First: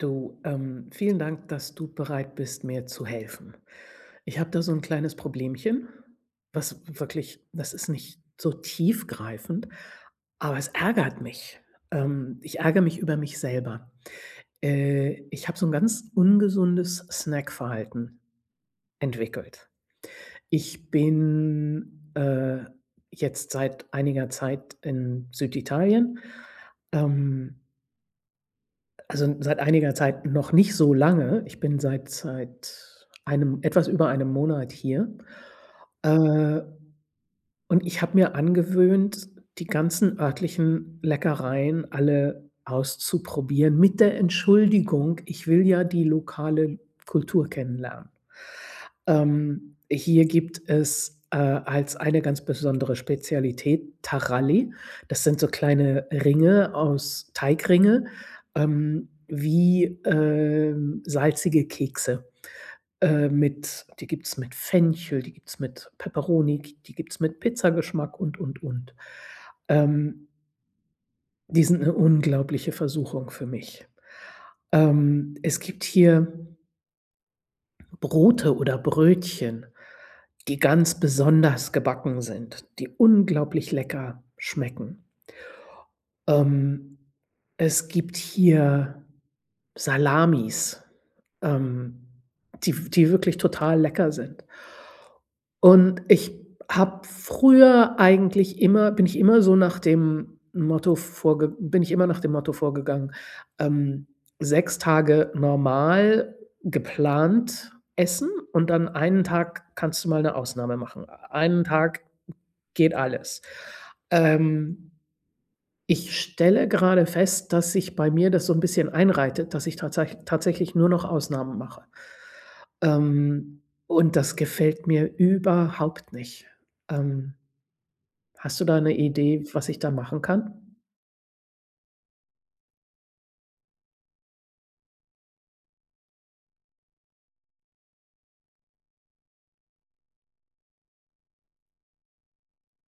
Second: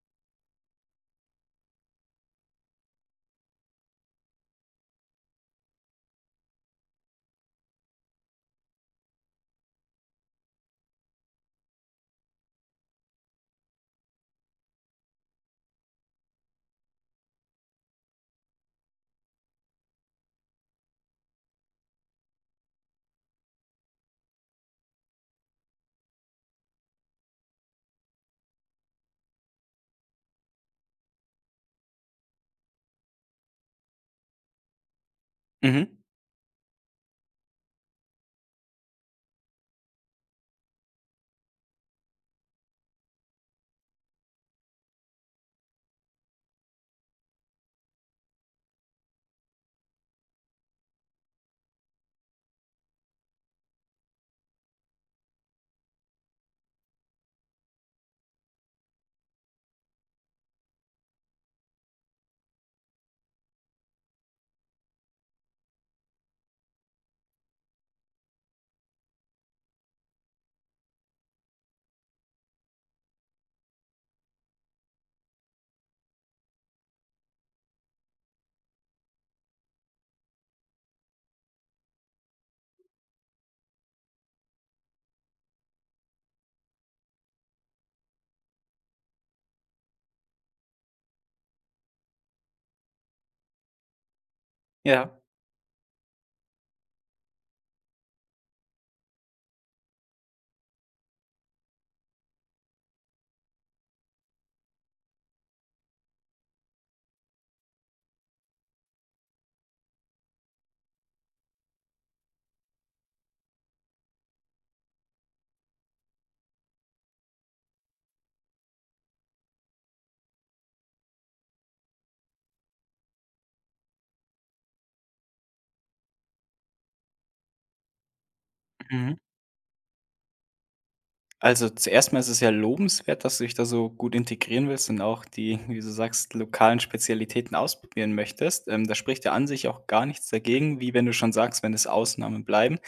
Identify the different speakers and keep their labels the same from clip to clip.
Speaker 1: Du, ähm. Vielen Dank, dass du bereit bist, mir zu helfen. Ich habe da so 'n kleines Problemchen. Was w wirklich das ist nicht so tiefgreifend, aber es ärgert mich. Ähm, ich ärgere mich über mich selber. Äh, ich habe so 'n ganz ungesundes Snack-Verhalten entwickelt. Ich bin, äh, jetzt seit einiger Zeit in Süditalien, ähm also, n seit einiger Zeit, noch nicht so lange. Ich bin seit seit 1 etwas über 1 Monat hier.
Speaker 2: Mhm.
Speaker 1: Äh und ich habe mir angewöhnt, die ganzen örtlichen Leckereien alle auszuprobieren mit der Entschuldigung: Ich will ja die lokale Kultur kennenlernen. Ähm, hier gibt es, äh als eine ganz besondere Spezialität, Taralli. Das sind so kleine Ringe aus Teigringe ähm, wie, ähm, salzige Kekse. Äh, mit die gibt es mit Fenchel, die gibt es mit Peperoni, g die gibt es mit Pizzageschmack und, und, und. Ähm Die sind 'ne unglaubliche Versuchung für mich. Ähm, es gibt hier Brote oder Brötchen, die ganz besonders gebacken sind, die unglaublich lecker schmecken. Ähm, es gibt hier Salamis, ähm, die w die wirklich total lecker sind.
Speaker 2: Ja.
Speaker 1: Und ich habe früher eigentlich immer bin ich immer so nach dem Motto vorge bin ich immer nach dem Motto vorgegangen, ähm, 6 Tage normal, geplant essen und dann 1 Tag kannst du mal 'ne Ausnahme machen. 1 Tag geht alles. Ähm. Ich stelle gerade fest, dass sich bei mir das so 'n bisschen einreitet, dass ich tatsä tatsächlich nur noch Ausnahmen mache, ähm, und das gefällt mir überhaupt nicht. Ähm hast du da 'ne
Speaker 2: Mhm.
Speaker 1: Idee, was ich da machen kann?
Speaker 2: Also, zuerst mal ist es sehr lobenswert, dass du dich da so gut integrieren willst und auch die- wie du sagst- lokalen Spezialitäten ausprobieren möchtest. Ähm, da spricht ja an sich auch gar nichts dagegen, wie wenn du schon sagst, wenn es Ausnahmen bleiben.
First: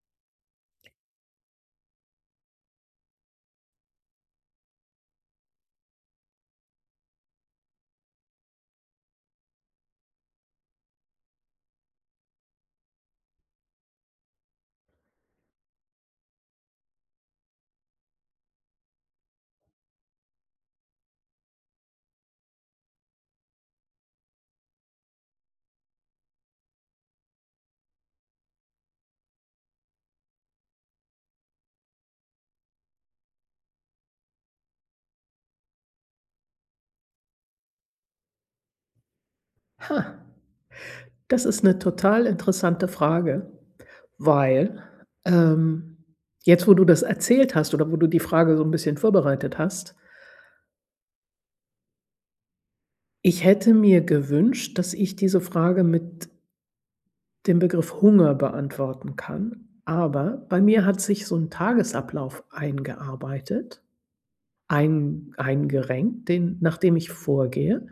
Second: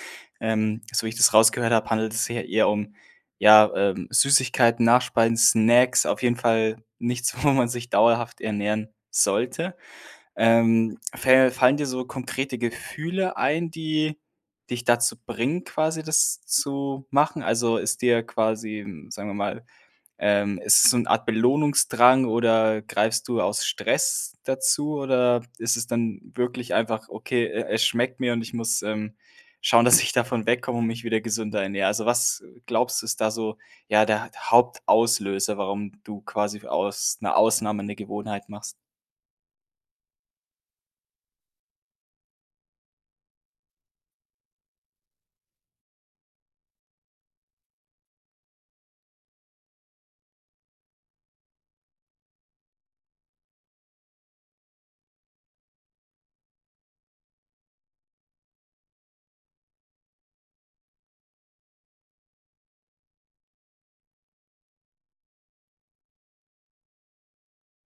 Speaker 2: Ähm, so wie ich das rausgehört habe, handelt es sich ja eher um, ja, ähm, Süßigkeiten, Nachspeisen, Snacks, auf jeden Fall nichts, wo man sich dauerhaft ernähren sollte. Ähm, fä fallen dir so konkrete Gefühle ein, die dich dazu bringen, quasi das zu machen? Also, ist dir quasi, hm, sagen wir mal, ähm ist es so 'n Art Belohnungsdrang oder greifst du aus Stress dazu oder ist es dann wirklich einfach: „Okay, e es schmeckt mir und ich muss, ähm, schauen, dass ich davon wegkomme und mich wieder gesünder ernähren.“ Also, was glaubst du, ist da so, ja, der der Hauptauslöser, warum du quasi w aus 'ner Ausnahme 'ne Gewohnheit machst?
Speaker 1: Ha. Das ist 'ne total interessante Frage, weil, ähm, jetzt, wo du das erzählt hast, oder wo du die Frage so 'n bisschen vorbereitet hast Ich hätte mir gewünscht, dass ich diese Frage mit dem Begriff Hunger beantworten kann. Aber bei mir hat sich so 'n Tagesablauf eingearbeitet, ein eingerenkt, den nachdem ich vorgehe.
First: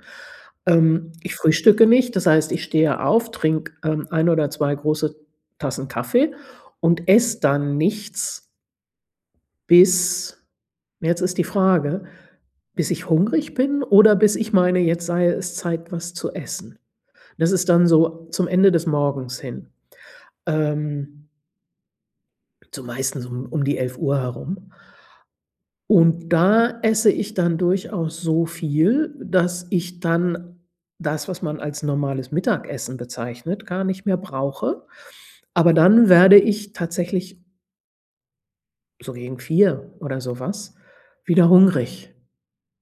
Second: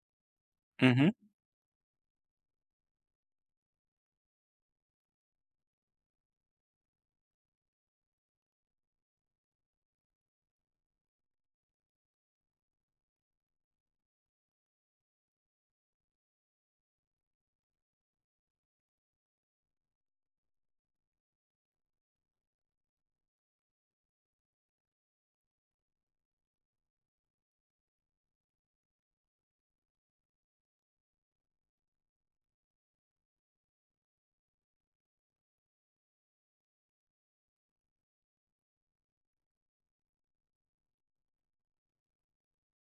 Speaker 2: Mhm.
Speaker 1: Ähm, ich frühstücke nicht, das heißt, ich stehe auf, trinke, ähm, 1 oder 2 große Tassen Kaffee und esse dann nichts bis jetzt ist die Frage, bis ich hungrig bin oder bis ich meine, jetzt sei es Zeit, was zu essen. Das ist dann so zum Ende des Morgens hin. Ähm so meistens um um die 11:00 herum. Und da esse ich dann durchaus so viel, dass ich dann das, was man als normales Mittagessen bezeichnet, gar nicht mehr brauche. Aber dann werde ich tatsächlich so gegen 4 oder sowas, wieder hungrig.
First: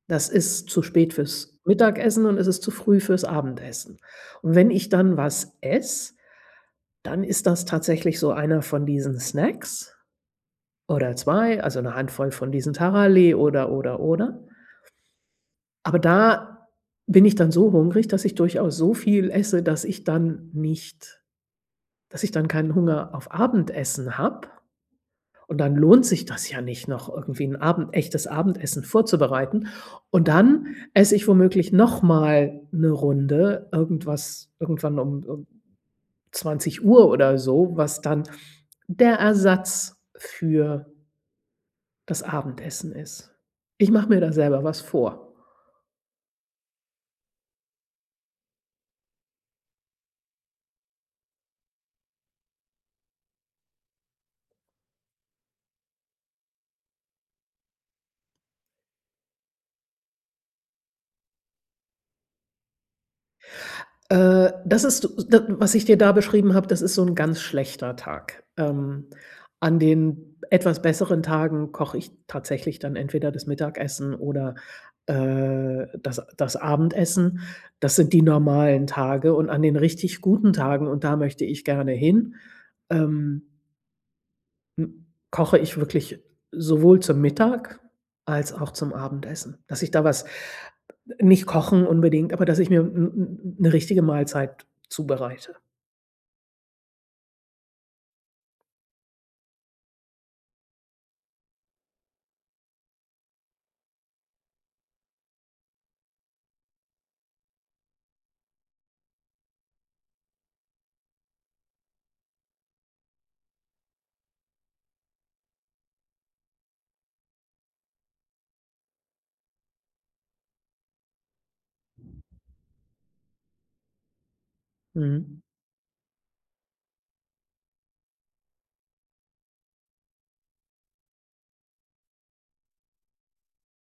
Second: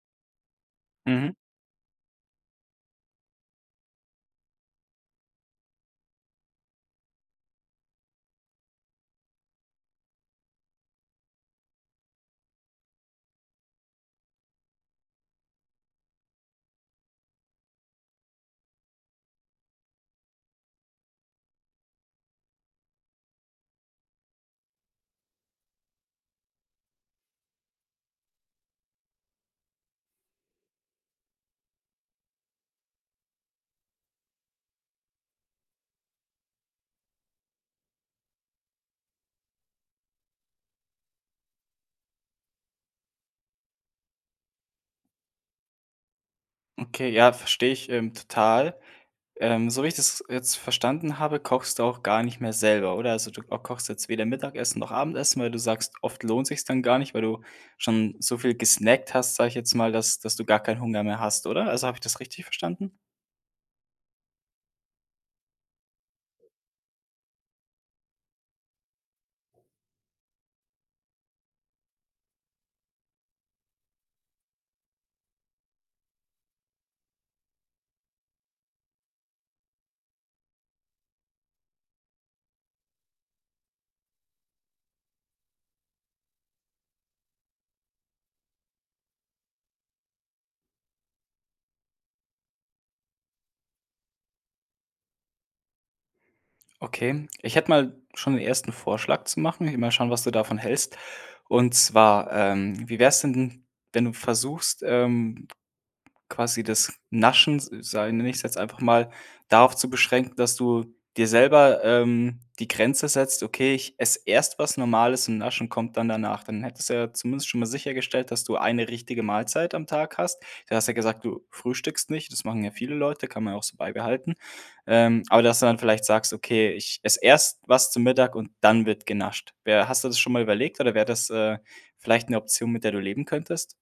Speaker 1: Das ist zu spät
Speaker 2: Mhm.
Speaker 1: fürs Mittagessen und es ist zu früh fürs Abendessen. Und wenn ich dann was esse, dann ist das tatsächlich so einer von diesen Snacks, oder 2, also, 'ne Handvoll von diesen Taralli oder, oder, oder. Aber da bin ich dann so hungrig, dass ich durchaus so viel esse, dass ich dann nicht dass ich dann keinen Hunger auf Abendessen habe und dann lohnt sich das ja nicht, noch irgendwie 'n Abend echtes Abendessen vorzubereiten. Und dann esse ich womöglich noch mal 'ne Runde irgendwas irgendwann um um 20:00 oder so, was dann der Ersatz für das Abendessen ist. Ich mache mir da selber was vor.
Speaker 2: Okay, ja, verstehe ich, ähm, total. Ähm, so wie ich das jetzt verstanden habe, kochst du auch gar nicht mehr selber, oder? Also, du ko kochst jetzt weder Mittagessen noch Abendessen, weil du sagst, oft lohnt sich's dann gar nicht, weil du schon so viel gesnackt hast, sage ich jetzt mal, dass dass du gar keinen Hunger mehr hast, oder? Also, habe ich das richtig verstanden?
Speaker 1: Äh, das ist, s da was ich dir da beschrieben habe, das ist so ‘n ganz schlechter Tag. Ähm, an den etwas besseren Tagen koche ich tatsächlich dann entweder das Mittagessen oder, äh, das das Abendessen. Das sind die normalen Tage und an den richtig guten Tagen und da möchte ich gerne hin, ähm m koche ich wirklich sowohl zum Mittag als auch zum Abendessen, dass ich da was nicht kochen unbedingt, aber dass ich mir 'n 'n 'ne richtige Mahlzeit zubereite.
Speaker 2: Okay. Ich hätte mal schon den 1. Vorschlag zu machen. Will mal schauen, was du davon hältst. Und zwar, ähm, wie wäre es denn, wenn du versuchst, ähm, quasi das Naschen, sa sag nenne ich jetzt einfach mal, darauf zu beschränken, dass du dir selber, ähm, die Grenze setzt: „Okay, ich esse erst was Normales und Naschen kommt dann danach“. Dann hättest du ja zumindest schon mal sichergestellt, dass du eine richtige Mahlzeit am Tag hast. Du hast ja gesagt, du frühstückst nicht, das machen ja viele Leute, kann man ja auch so beibehalten, ähm,
Speaker 1: Mhm.
Speaker 2: aber dass du dann vielleicht sagst: „Okay, ich esse erst was zum Mittag und dann wird genascht.“ Wär hast du das schon mal überlegt, oder wäre das, äh, vielleicht 'ne Option, mit der du leben könntest?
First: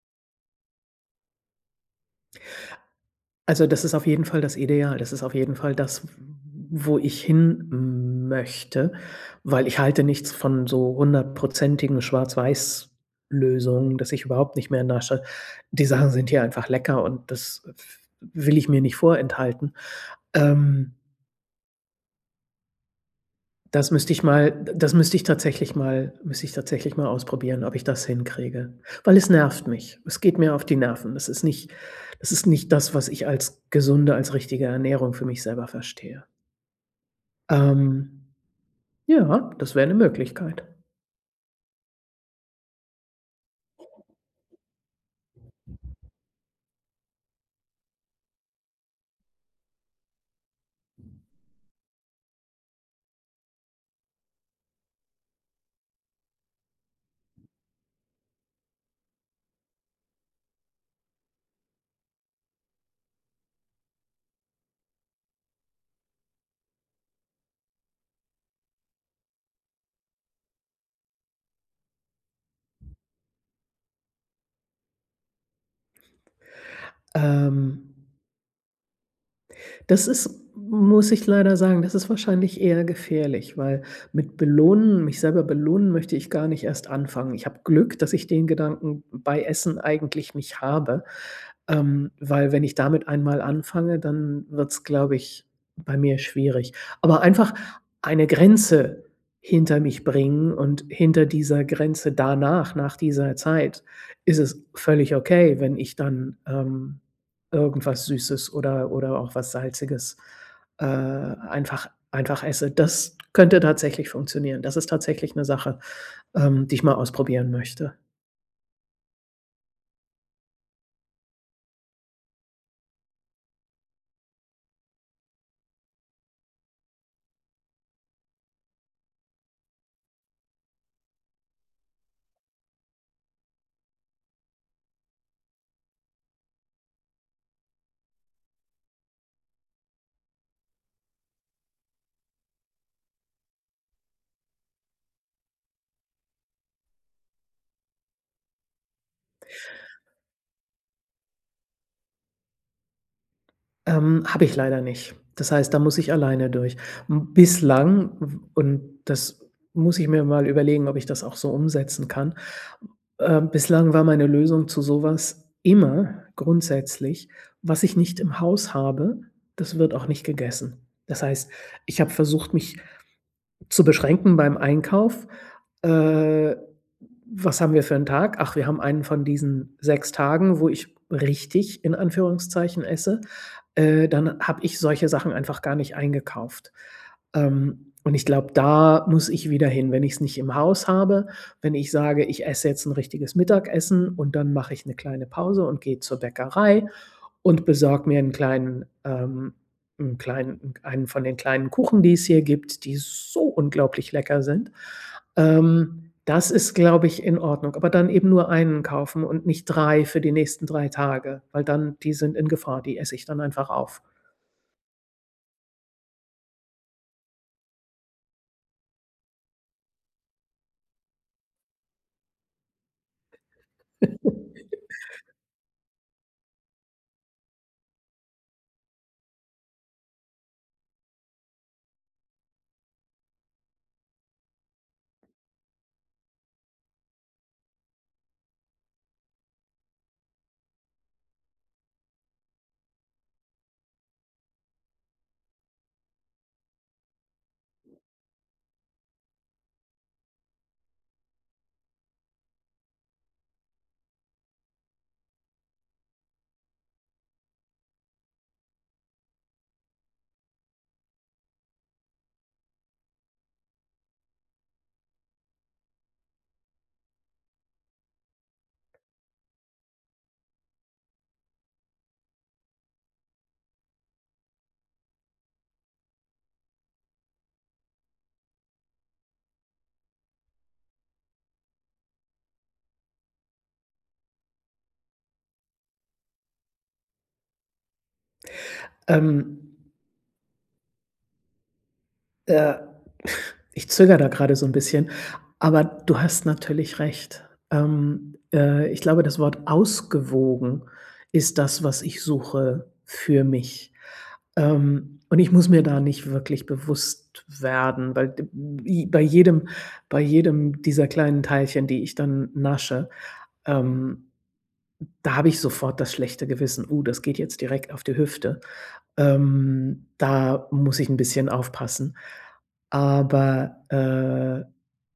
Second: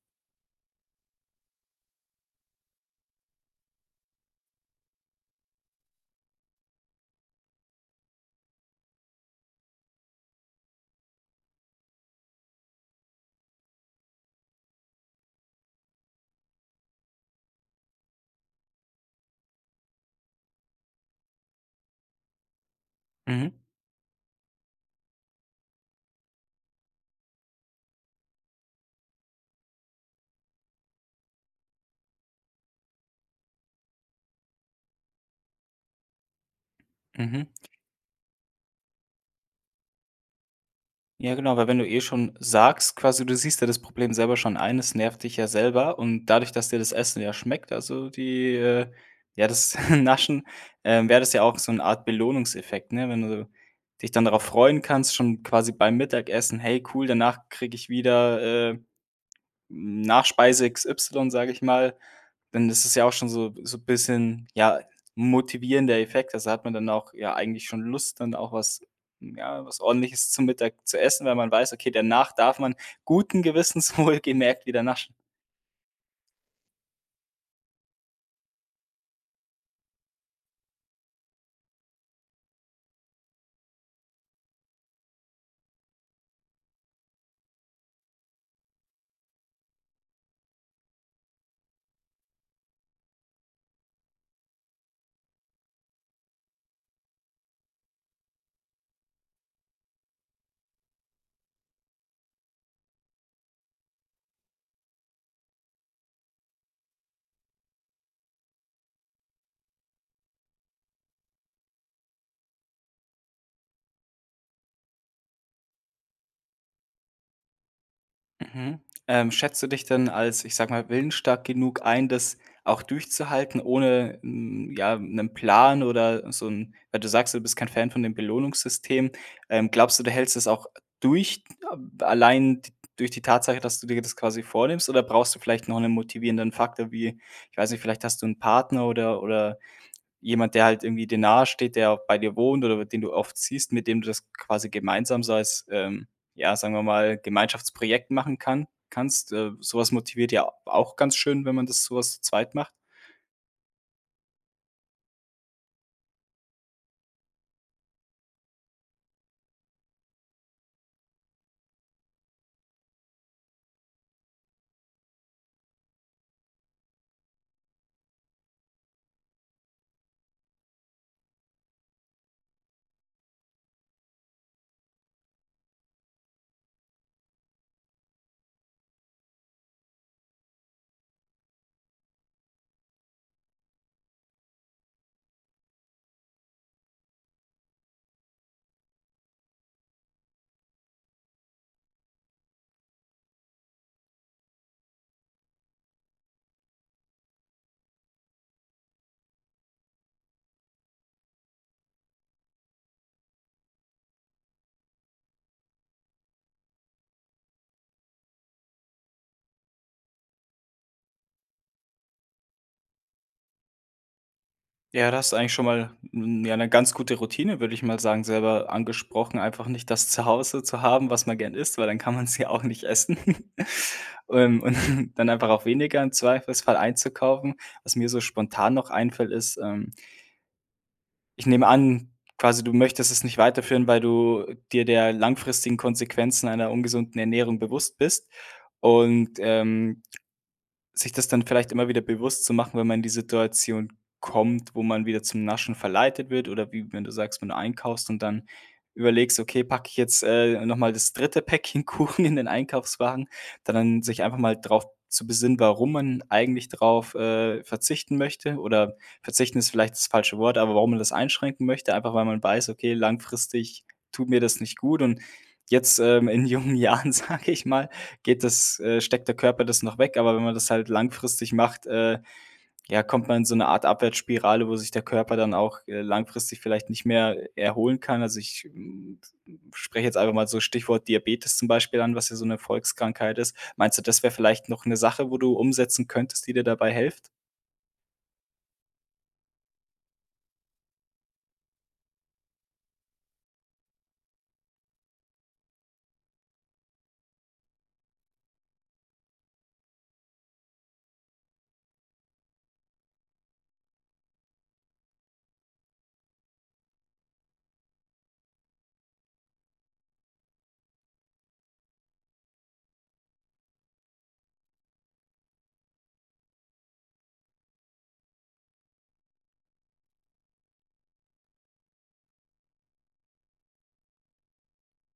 Speaker 1: Also, das ist auf jeden Fall das Ideal. Das ist auf jeden Fall das, w w wo ich hin möchte, weil ich halte nichts von so hundertprozentigen Schwarz-Weiß-Lösungen, dass ich überhaupt nicht mehr in der Stadt die Sachen sind hier einfach lecker. Und das w w will ich mir nicht vorenthalten, ähm
Speaker 2: Mhm.
Speaker 1: das müsste ich mal d das müsste ich tatsächlich mal müsste ich tatsächlich mal ausprobieren, ob ich das hinkriege, weil es nervt mich. Es geht mir auf die Nerven. Das ist nicht das ist nicht das, was ich als gesunde, als richtige Ernährung für mich selber verstehe.
Speaker 2: Mhm.
Speaker 1: Ähm, ja, das wäre 'ne Möglichkeit.
Speaker 2: Ja, genau, weil wenn du eh schon sagst, quasi, du siehst ja das Problem selber schon ein. Das nervt dich ja selber. Und dadurch, dass dir das Essen ja schmeckt. Also, die, äh ja, das Naschen, ähm, wäre das ja auch so 'n Art Belohnungseffekt, ne? Wenn du dich dann darauf freuen kannst, schon quasi beim Mittagessen: „Hey, cool, danach kriege ich wieder, äh, Nachspeise XY,“ sage ich mal, denn das ist ja auch schon so so bisschen, ja, 'n motivierender Effekt, also, da hat man dann auch ja eigentlich schon Lust, dann auch was ja, was Ordentliches zu Mittag zu essen, weil man weiß, okay, danach darf man guten Gewissens wohl gemerkt wieder naschen.
Speaker 1: Ähm. Das ist muss ich leider sagen, das ist wahrscheinlich eher gefährlich, weil mit belohnen mich selber belohnen möchte ich gar nicht erst anfangen. Ich habe Glück, dass ich den Gedanken bei Essen eigentlich nicht habe, ähm, weil, wenn ich damit einmal anfange, dann wird es, glaube ich, bei mir schwierig. Aber einfach eine Grenze hinter mich bringen und hinter dieser Grenze danach nach dieser Zeit ist es völlig okay, wenn ich dann, ähm, irgendwas Süßes oder oder auch was Salziges, äh, einfach einfach esse. Das könnte tatsächlich funktionieren. Das ist tatsächlich 'ne Sache, ähm, die ich mal ausprobieren möchte.
Speaker 2: Mhm. Ähm, schätzt du dich dann als, ich sage mal, willensstark genug ein, das auch durchzuhalten, ohne 'n ja 'nen Plan oder so 'n weil du sagst, du bist kein Fan von dem Belohnungssystem. Ähm, glaubst du, du hältst es auch durch, ähm, allein t durch die Tatsache, dass du dir das quasi vornimmst? Oder brauchst du vielleicht noch 'nen motivierenden Faktor wie ich weiß nicht, vielleicht hast du 'nen Partner oder oder jemand, der halt irgendwie dir nahe steht, der bei dir wohnt oder den du oft siehst, mit dem du das quasi gemeinsam so als, ähm, ja, sagen wir mal, Gemeinschaftsprojekt machen kann kannst? Äh, sowas motiviert ja a auch ganz schön, wenn man das sowas zu zweit macht.
Speaker 1: Ähm, habe ich leider nicht. Das heißt, da muss ich alleine durch. M bislang w und das muss ich mir mal überlegen, ob ich das auch so umsetzen kann. Ähm, bislang war meine Lösung zu sowas, immer grundsätzlich, was ich nicht im Haus habe, das wird auch nicht gegessen. Das heißt, ich habe versucht, mich zu beschränken beim Einkauf. Äh, was haben wir für 'n Tag? Ach, wir haben einen von diesen 6 Tagen, wo ich richtig, in Anführungszeichen, esse. Äh, dann habe ich solche Sachen einfach gar nicht eingekauft. Ähm, und ich glaube, da muss ich wieder hin, wenn ich es nicht im Haus habe, wenn ich sage: „Ich esse jetzt 'n richtiges Mittagessen“ und dann mache ich 'ne kleine Pause und gehe zur Bäckerei und besorge mir 'n kleinen, ähm 'n kleinen 1 von den kleinen Kuchen, die es hier gibt, die so unglaublich lecker sind. Ähm, das ist, glaube ich, in Ordnung. Aber dann eben nur 1 kaufen und nicht 3 für die nächsten 3 Tage, weil dann die sind in Gefahr. Die esse ich dann einfach auf.
Speaker 2: Ja, da hast du eigentlich schon mal 'n ja, 'ne ganz gute Routine, würde ich mal sagen, selber angesprochen. Einfach nicht das Zuhause zu haben, was man gern isst, weil dann kann man's ja auch nicht essen. Und und dann einfach auch weniger im Zweifelsfall einzukaufen. Was mir so spontan noch einfällt, ist, ähm ich nehme an, quasi du möchtest es nicht weiterführen, weil du dir der langfristigen Konsequenzen einer ungesunden Ernährung bewusst bist. Und, ähm, sich das dann vielleicht immer wieder bewusst zu machen, wenn man in die Situation kommt, wo man wieder zum Naschen verleitet wird, oder wie wenn du sagst, wenn du einkaufst und dann überlegst: „Okay, packe ich jetzt, äh, nochmal das 3. Päckchen Kuchen in den Einkaufswagen.” Da dann sich einfach mal drauf zu besinnen, warum man eigentlich drauf, äh, verzichten möchte oder verzichten ist vielleicht das falsche Wort, aber warum man das einschränken möchte. Einfach, weil man weiß: „Okay, langfristig tut mir das nicht gut.” Und jetzt, ähm, in jungen Jahren, sage ich mal, geht das äh, steckt der Körper das noch weg. Aber wenn man das halt langfristig macht, äh, ja, kommt man in so 'ne Art Abwärtsspirale, wo sich der Körper dann auch, äh, langfristig vielleicht nicht mehr erholen kann. Also ich, hm, hm, spreche jetzt einfach mal so Stichwort Diabetes zum Beispiel an, was ja so 'ne Volkskrankheit ist. Meinst du, das wäre vielleicht noch 'ne Sache, wo du umsetzen könntest, die dir dabei hilft?
Speaker 1: Ähm. Äh, ich zögere da gerade so 'n bisschen. Aber du hast natürlich recht. Ähm, äh, ich glaube, das Wort ausgewogen ist das, was ich suche für mich. Ähm, und ich muss mir da nicht wirklich bewusst werden, weil d bi bei jedem bei jedem dieser kleinen Teilchen, die ich dann nasche, ähm, da habe ich sofort das schlechte Gewissen: „Oh, das geht jetzt direkt auf die Hüfte.” Ähm, da muss ich 'n bisschen aufpassen. Aber, äh,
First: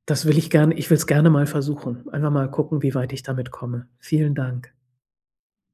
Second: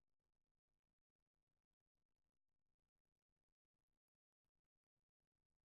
Speaker 1: das will ich gerne ich will es gerne mal versuchen. Einfach mal gucken, wie weit ich damit komme. Vielen Dank.